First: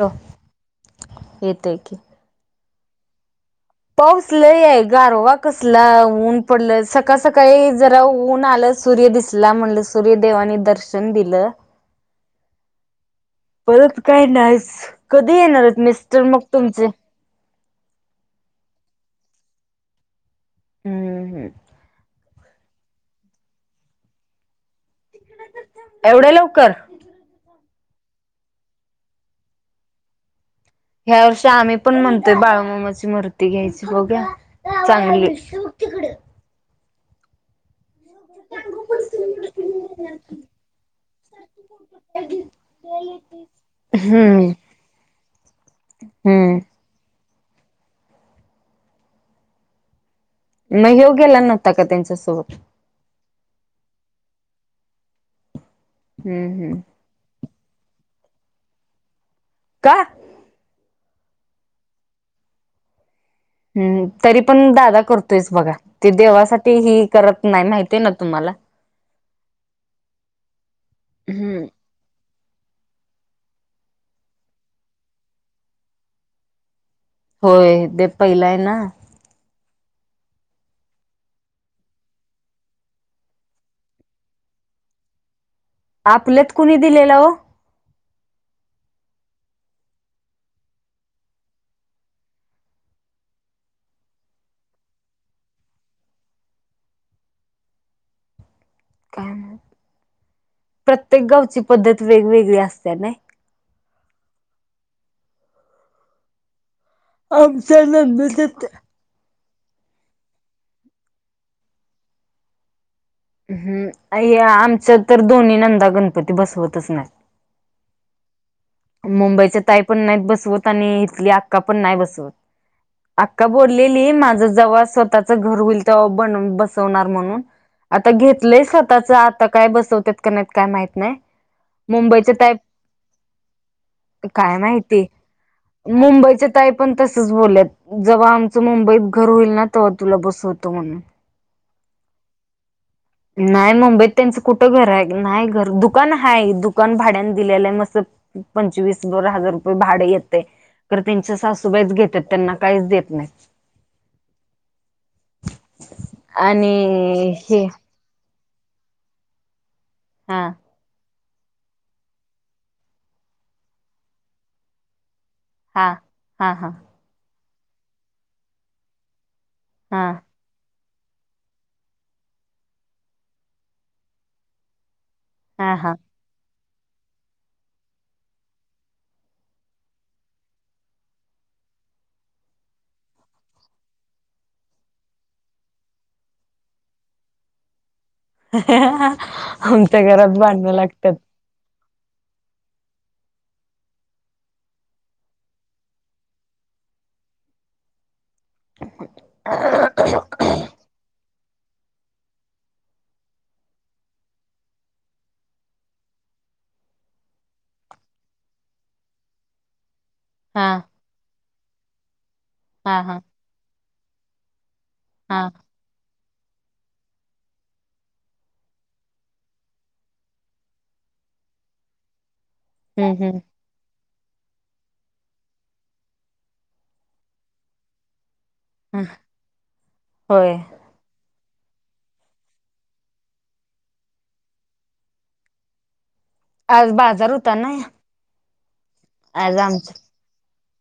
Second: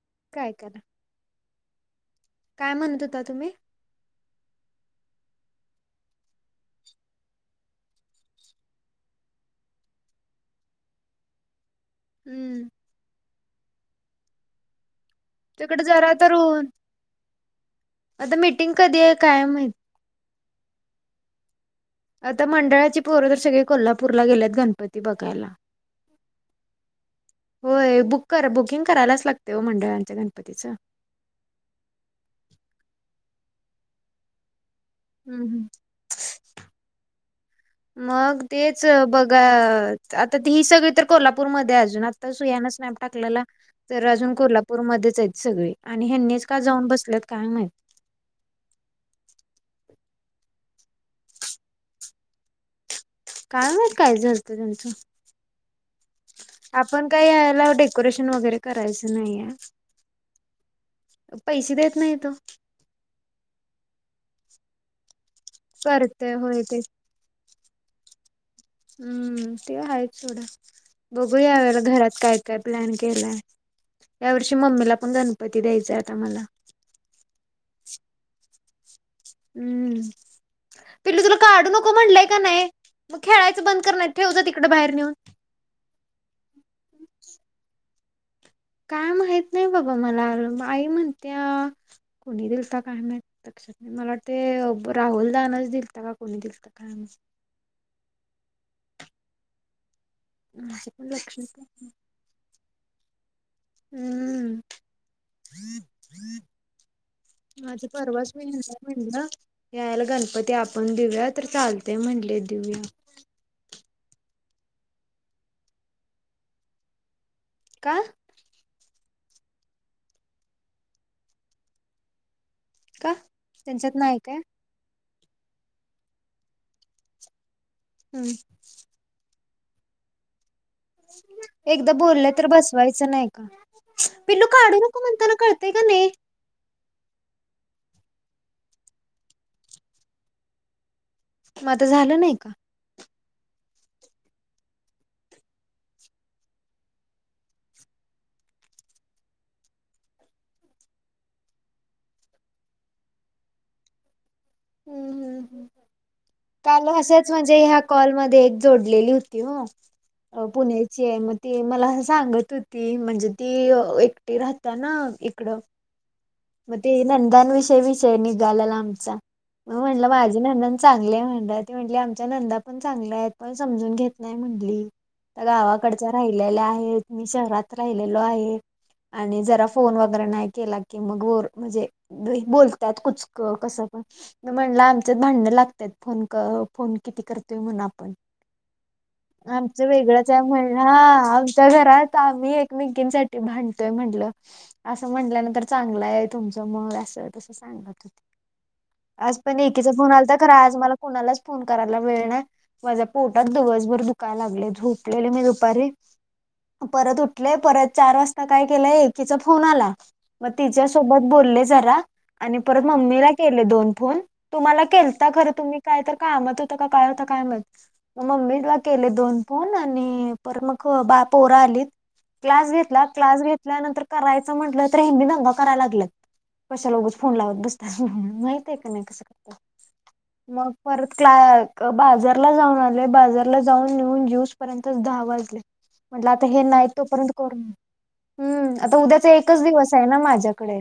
Hello काय करा? येतोय की काय म्हणत होता तुम्ही? पाऊस लय आहे गारवा कसला ऊन पडलं सकाळ सकाळी जरा ऊन आलं सूर्य दिसला म्हणलं सूर्यदेवानी दर्शन दिलं. हम्म परत काय नाहीस कधी येणारयेत तिकडे जरा मिस्टर तर मग ऊन तुमचे? आता मीटिंग कधी ए काय माहित? हम्मम. हं. आता मंडळाची पोरं तर सगळे कोल्हापूरला गेलेत. गणपती बघायला. एवढ्या लवकर? होय. बुक कर बुकिंग करायलाच लागतय हो मंडळांच्या गणपतीचं. ह्या वर्षी आम्ही पण म्हणतोय बाळूमामाची मूर्ती घ्यायची बघूया. चांगली हम्म हम्म. ए. मग तेच बघा -आता ती सगळी तर कोल्हापूरमध्ये अजून- तर सुयानं स्नॅप टाकलेला. तर अजून हम्म कोल्हापूरमध्येच आहेत सगळे आणि ह्यांनीच हम्म का जाऊन बसलेत काय माहित? म ह्यो गेला नव्हता का त्यांच्यासोबत? काय माहित काय झालत त्यांचं? हम्म. हम्म. पण काही ह्याला डेकोरेशन वगैरे करायचं नाहीए. का? पैसे देत नाहीए तो. हम्. तरी पण दादा करतोयस बघा. ते करतय होय देवासाठी ते ही करत नाही माहिती आहे ना तुम्हाला? हम्म. ते आहे थोडं. बघू हम्म यावेळेला घरात काय- काय प्लॅन केलाय? यावर्षी मम्मीला पण गणपती द्यायचाय आता मला. होय. ते पहिला आहे ना? अं. पिल्लू तुला काढू नको म्हटलंय का नाही? मग खेळायचं बंद कर नाही त ठेव जा तिकडं बाहेर नेऊन. आपल्यात कुणी दिलेला हो? काय माहीत नाही बघा मला. आई म्हणतेया कोणी दिलता काय माहीत? लक्षात नाही. मला वाटते राहुल दानच दिलत का कोणी दिलता? काय माहीत? काय माहीत? माझ्या पण प्रत्येक लक्षात गावची नाही. पद्धत वेगवेगळी असतेया नाही. अं. आम ह्यांना [unintelligible] म्हणलं यावेळेला गणपती आपण देऊया तर चालतय म्हणले देऊया. हम्म. आणि आमच तर दोन्ही नणदा गणपती बसवतच नाही. काय? मुंबईच्या ताई पण नाहीत बसवत. आणि इथली अक्का पण नाही बसवत. का अक्का त्यांच्यात बोललेली नाही काय माझं जव्हा स्वतःच घर होईल- तवा बनुन बसवणार म्हणून. आता हम्म घेतलय स्व - -ताच आता काय बसवत्यात का नाही? काय माहित नाही. मुंबईच्या ताई- ताईच नाही का? पिल्लू काढू नको माहिती म्हणताना कळतय का नाही? मुंबईच्या ताई पण तसच बोलल्यात. जेव्हा आमचं मुंबईत घर होईल ना? तेव्हा तुला बसवतो म्हणून. म आता झालं नाही का? नाही मुंबईत त्यांचं कुठं घर आहे? नाही घर दुकान हाय. दुकान भाड्याने दिलेलं आहे मस्- पंचवीस बोरा हजार रुपये भाड येतय. तर त्यांच्या सासूबाईच घेतात. त्यांना काहीच देत नाही. हं. हं. हं. काल असंच आणि म्हणजे हे ह्या- कॉल मध्ये एक जोडलेली होती हो. हा पुण्याची ए म- ती मला असं सांगत होती. म्हणजे ती एकटी राहतेया ना इकडं? हा. हा हा मग ते नंदांविषयी, विषय निघालाला आमचा. मग हा म्हणलं माझ ननंद चांगलिय म्हणलं. त म्हणली आमच्या नंदा पण चांगल्यायत. पण, समजून घेत नाही म्हणली. हा हा गावाकडच्या राहिल्या आहेत. मी शहरात राहिलेलो आहे. आणि जरा फोन वगैरे नाही केला की क मग वर म्हणजे, बोलतात. कुचक, कसं पण. म म्हणला आमच्यात भांडण लागतात. फोन क फोन किती, करतोय म्हण आपण. आमचं आमच्या घरात वेगळंचय भांडणं म्हण. हा, लागतात आमच्या घरात आम्ही एकमेकींसाठी भांडतोय म्हंणलं. असं म्हणल्यानंतर चांगलंय तुमचं मग. असं - तसं, सांगत होती. आज पण, एकीचा फोन आलता खरा. आज मला कोणालाच फोन करायला वेळ नाय. माझ्या पोटात, दिवसभर दुखायला लागलय. झोपलेले मी दुपारी. परत उठलेय. परत चार वाजता, काय केलंय. एकीचा फोन आला मग हा तिच्यासोबत बोलले जरा. आणि परत, हा हा मम्मीला केले दोन फोन. तुम्हाला केल आता हा खरं तुम्ही काय, तर कामात होतं का, काय होता? काय माहित. मग मम्मीत बा केले दोन फोन. आणि पर मग बा पोर आलीत. क्लास घेत ला. हम्म क्लास हम्म घेतल्यानंतर करायचं, म्हटलं तर हेनी दंगा कराय लागल्यात. कशाला ऊगच फोन लावत बसत्यास म्हणून. हाय का नाही कसं. होय मग. परत क्ला - बाजारला जाऊन आलेय. बाजारला जाऊन नेऊन, ज्यूस त्याचंच दहा वाजले. म्हटल आता हे नाही, आज तोपर्यंत बाजार होता करून ना हम्म. आता उद्याचा आज एकच दिवस आमचं आहे ना, माझ्याकडे.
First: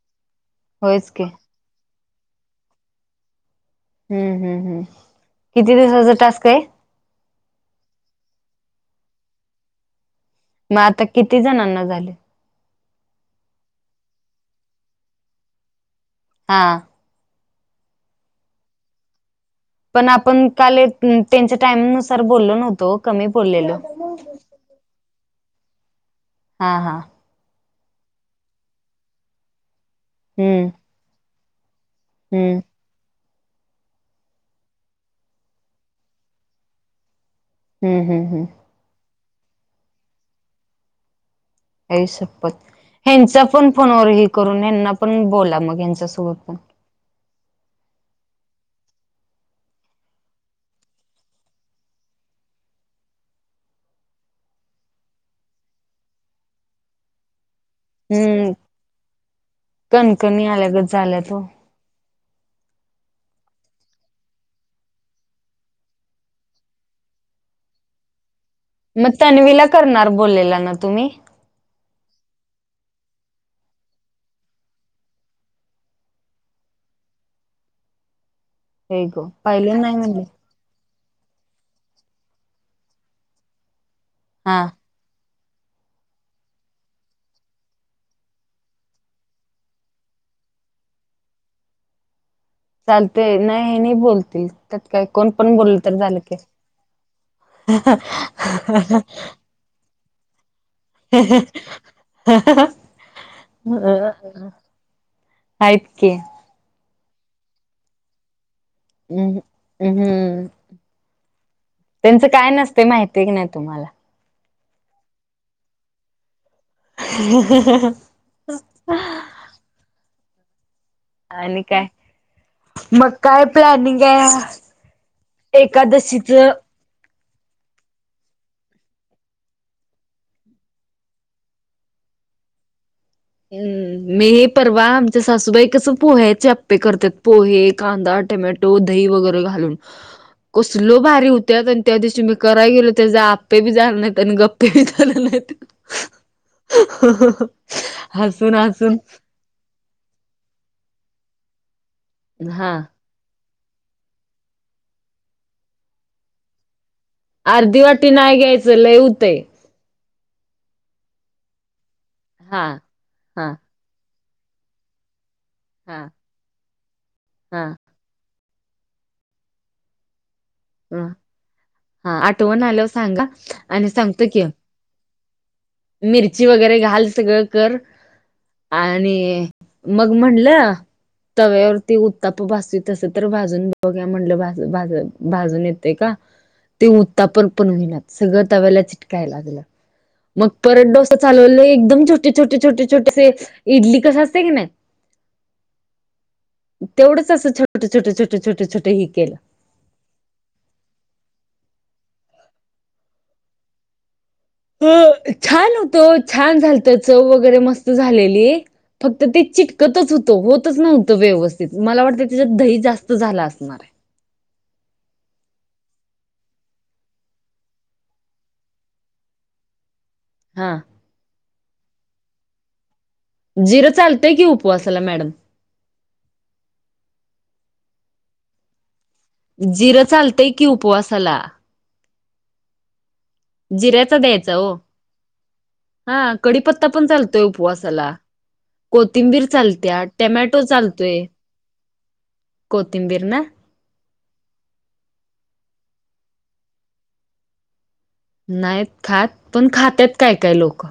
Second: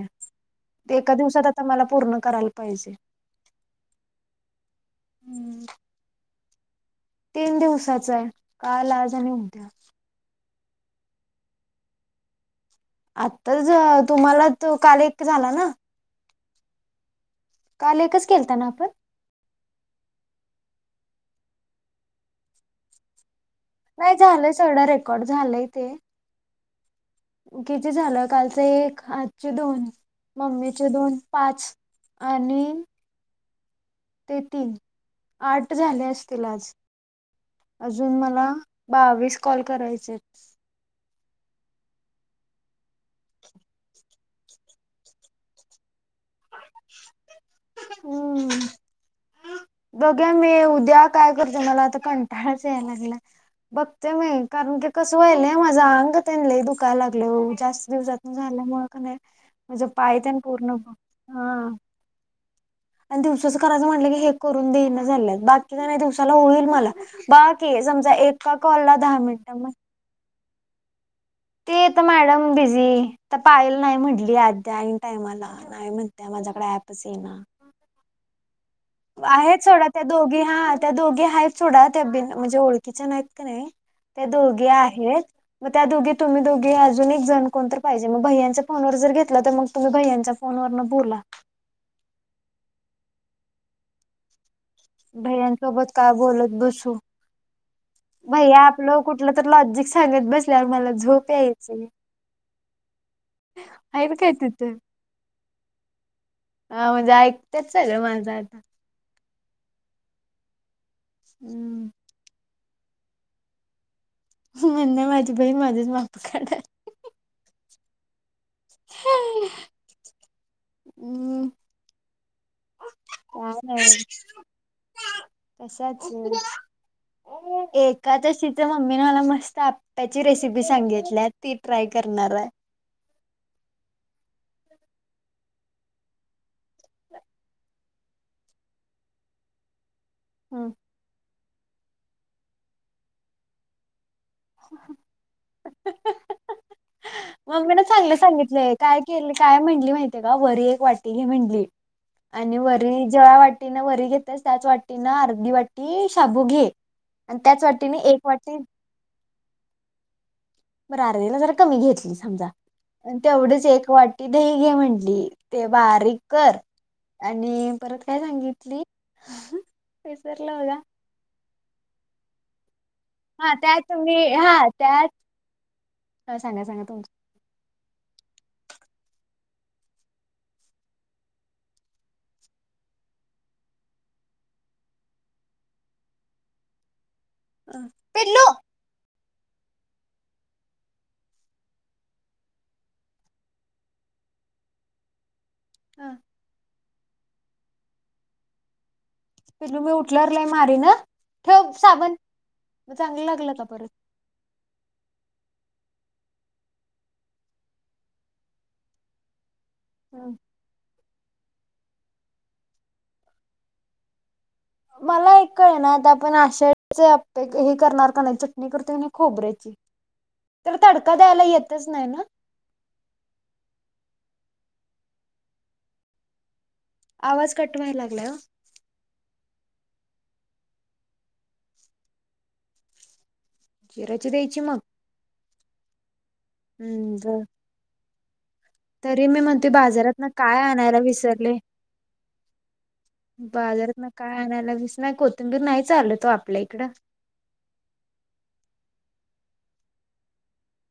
ते होयच एका की दिवसात आ ता मला पूर्ण करायला पाहिजे. हम्म, हम्म, हम्. किती दिवसाचा टास्कय? तीन दिवसाचाय. काल, आज आणि उद्या. मग आता, किती जणांना झाले? आत्ता झ तुम्हाला, त काल एक झाला ना? हा. काल, एकच केलताना आपण? पण आपण काल, त्यांच्या टायमिंग नुसार बोललो नव्हतो. कमी बोललेलो. नाही झालंय, सगढं रेकॉर्ड झालंय ते. हा, हा. किती झालं? कालचं एक, आजचे दोन, हम्म मम्मीचे दोन, पाच. हम्म आणि ते तीन. आठ झाले असतील आज. हम्म अजून हम्म हम्म मला बावीस कॉल करायचेत. आई शपत! ह्यांच्या पण फोनवर हे करून, ह्याना पण बोला मग. ह्यांच्या सोबत पण. हम्म. बघ्या, मी उद्या काय करते? मला आता कंटाळाच याय लागला. बघते मी. कारण की, कसं व्हायलय. माझं अंग त्यां दुखायला लागलय ओ जास्त. [unintelligible] हम्म झाल्यामुळं का नाही. म्हणजे पाय त्यां कणकणी पूर्ण. आल्यागत झाल्यात ओ हा. अन् दिवसाचं करायचं म्हटलं की, हे करून देईना झाल्यात. बाकीच नाही दिवसाला होईल मला. बाकी, समजा एक मग तन्वीला करणार बोललेला ना, तुम्ही? ते तर मॅडम बिझी. तर पायल नाही म्हटली, आध्या- आईन टाइमाला. नाही म्हणत्याय, माझ्याकडे ऍपच येईना. होय ग आहेत पाहिलं सोडा नाही त्या म्हणले दोघी हा. त्या दोघी आहेत सोडा, त्या बि म्हणजे ओळखीच्या नाहीत का नाही त्या हा दोघी आहेत. मग त्या दोघी तुम्ही दोघी अजून एक जण कोण तर पाहिजे मग भैय्यांच्या फोनवर जर घेतला तर मग तुम्ही भैयांचा फोन वरन बोला. चालतय, नाही ह्यांनी बोलतील. त्यात काय? कोण पण बोलल भैयांसोबत तर काय झालं की. बोलत बसू भैया आपलं कुठलं तर लॉजिक सांगत बसल्यावर मला ह झोप ह यायची हा हा. आहेत काय घरात? तिथं हयात की. हा, म्हणजे ऐकतात सगळं माझं आ हम् हम् हम् हम्म त्यांचं काय नसत माहिती क नाही तुम्हाला? म्हण नाही माझी बहीण माझीच माप काढाय. ह ह हा ह. आणि काय? मग काय प्लॅनिंग आहे? कशाच एकादशीचं? एकादशीच मम्मीने मला मस्त आप त्याची रेसिपी सांगितल्यात ती ट्राय करणार आहे. हम्म, मी परवा आमच्या सासूबाई कस पोह्याचे आप्पे करतात पोहे, कांदा, टोमॅटो दूध, दही वगैरे घालून. [unintelligible] कसल भारी होत्यात! आणि त्या दिवशी मी कराय गेलो, त्या आप्पेबी झाले नाहीत आणि गप्पे ते झाले नाही त. ते सांगितलय, काय केलं? काय म्हणली माहितीय आहे का? वरी एक वाटी घे म्हटली आणि हा वरी ज्या वाटीनं वरी घेतेस, त्याच वाटीनं अर्धी वाटी शाबू घे. आणि त्याच अर्धी वाटीने एक नाही वाटी? घ्यायचं लय होतय. बरं जरा अर्ध्याला कमी घेतली समजा, हा हा तेवढीच एक वाटी दही घे म्हटली. ते हा बारीक कर हा आणि परत काय सांगितली? विसरला मला. ह हा आठवण आल्याव सांगा हा आणि त्यात मी सांगतो कि, हा त्यात हा मिरची सांगा वगैरे सांगा घाल तुमचं. सगळं कर, आणि मग म्हणलं? तव्यावरती उत्तापा भाजती तसं तर भाजून बघूया म्हटलं भाजल भाजल. भाजून येते का? ते उत्तापा पण अ. होईना पिल्लू सगळं तव्याला चिटकायला लागलं. मग परत डोसा चालवले एकदम छोटे, छोटे, छोटे, छोटेसे इडली कसे असते की नाही? हा. तेवढंच असं छोट, छोट, छोट, छोट, छोटं ही केलं. पिल्लू मी उठल्यावर लय मारीन अ? ठेव साबण. चांगलं लागलं का परत? अ छान होतो हो छान झालत चव वगैरे मस्त झालेली. फक्त ते चीट कतच होत, होतच नव्हतं व्यवस्थित मला वाटतं त्याच्यात दही जास्त झाल असणार आहे. मला एक कळना? आता आपण आषाढच आप्प हे करणार का नाही चट चटणी करतो आम्ही खोबऱ्याची, त्याला हां, तडका द्यायला येतच नाही ना? जिरं चालतंय की, उपवासाला मॅडम. आवाज कट व्हाय लागलाय ओ. जिरं चालतय की उपवासाला जिऱ्याचा जिराची द्यायचा द्यायची ओ, मग हा. कडीपत्ता पण हम्म चालतोय उप वासाला तरी मी कोथिंबीर म्हणते चालत्या, बाजारातन टॅमॅटो काय आणायला चालतोय. विसरले. कोथिंबीर ना? बाजारातन काय आणायला विस नाही कोथिंबीर नाही ना चालत ओ आपल्या इकडं. नाहीत खात, पण खात्यात काय काय लोक.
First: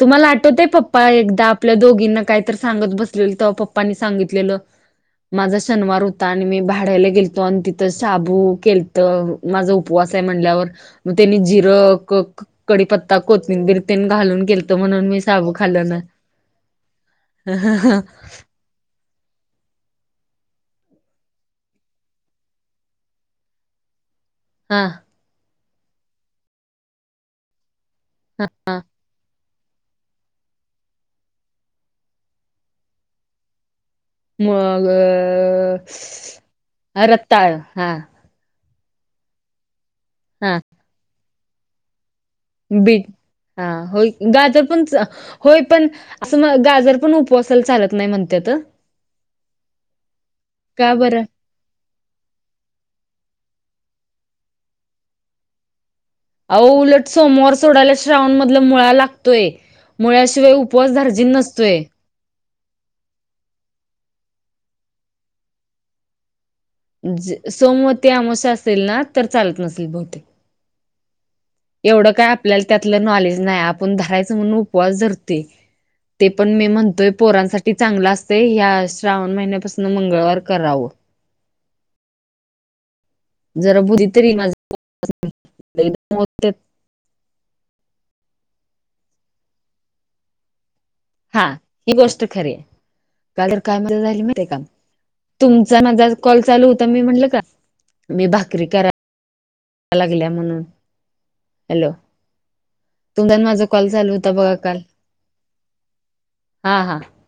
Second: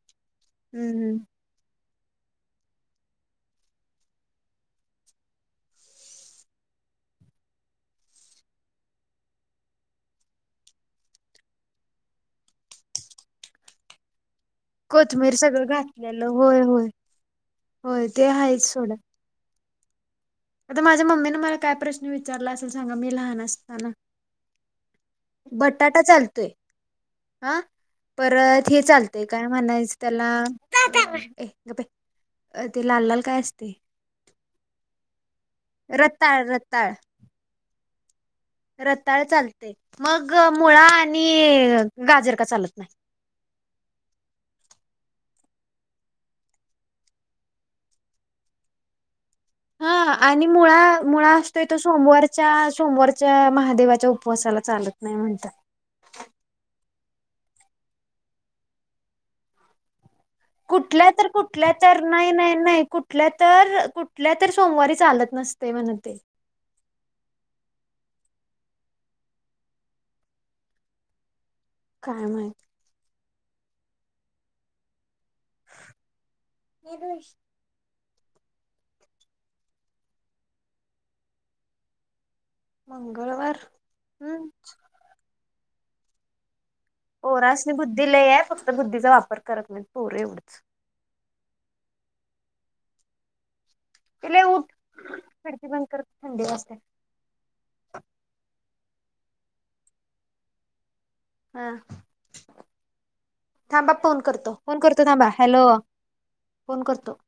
तुम्हाला आठवतय पप्पा हम्म एकदा आपल्या दोघींना कायतरी सांगत बसलेलं, तवा पप्पानी सांगितलेलं. माझा शनिवार होता आणि मी भाड्याला गेलतो आणि तिथं शाबू केलत माझा उपवास हाय म्हणल्यावर, मग त्यांनी जिर कक कडीपत्ता, कोथिंबीर तेन घालून केलत म्हणून मी कोथमिर शाबू सगळं खाल्लं नाही घातल्यालं, होय होय होय ते हायच सोडा. आता माझ्या मम्मीने मला काय प्रश्न विचारला असेल सांगा मी लहान असताना? हां. बटाटा चालतोय, हा हा परत हे चाल तय ते काय म्हणायचं त्याला, ते लाल लाल काय असतय? मग रताळ रताळ अ रताळ हा. रताळ चालतय, मग हा मुळा आणि गाजर का चालत नाही बीट हा होय, गाजर पण होय पण आसं मग, गाजर पण उपवासाला चालत नाही म्हणत्यात. हा आणि मुळा का बरं मुळा आस ते तर सोमवारच्या सोमवारच्या महादेवाच्या उपवासाला चालत नाही म्हणतात. आओ उलट सोमवार सोडायला श्रावण मधलं मुळा लागतोय. मुळ्याशिवाय उपवास कुठल्या तर धार्जिन कुठल्या नसतोय. तर नाही नाही नाही कुठल्या तर, कुठल्या तर सोमवारी चालत नसतय म्हण ते. सोमवती अमावस्या असेल ना, तर चालत नसेल बहुतेक. एवढं काय आपल्याला त्यातलं नॉलेज न्हाय, आपण धरायचं म्हणून उपवास धरतो. ते, पण मी म्हणतोय माहित पोरांसाठी ते चांगल असतय, ह्या श्रावण महिन्यापासून मंगळवार करावं. मंगळवार जरा बुधी तरी हम्म माझ [unintelligible] पोरास नी बुद्धी लई हाय, फक्त बुद्धीचा वापर करत नाही पोरं एवढंच. हा. ही गोष्ट खरी हाय. काल तर काय म्हणू राहिली ए माहिती लय ये का? उठ खिडकी तुमचा बंद कर माझा कॉल थंडी चालू वाजते होता, मी म्हंटलं का मी भाकरी कराय लागल्या म्हणून हा. हॅलो तुमचा आणि माझा कॉल थांबा चालू फोन होता करतो. बघा फोन काल करतो थांबा. हॅलो, हा फोन हा. करतो.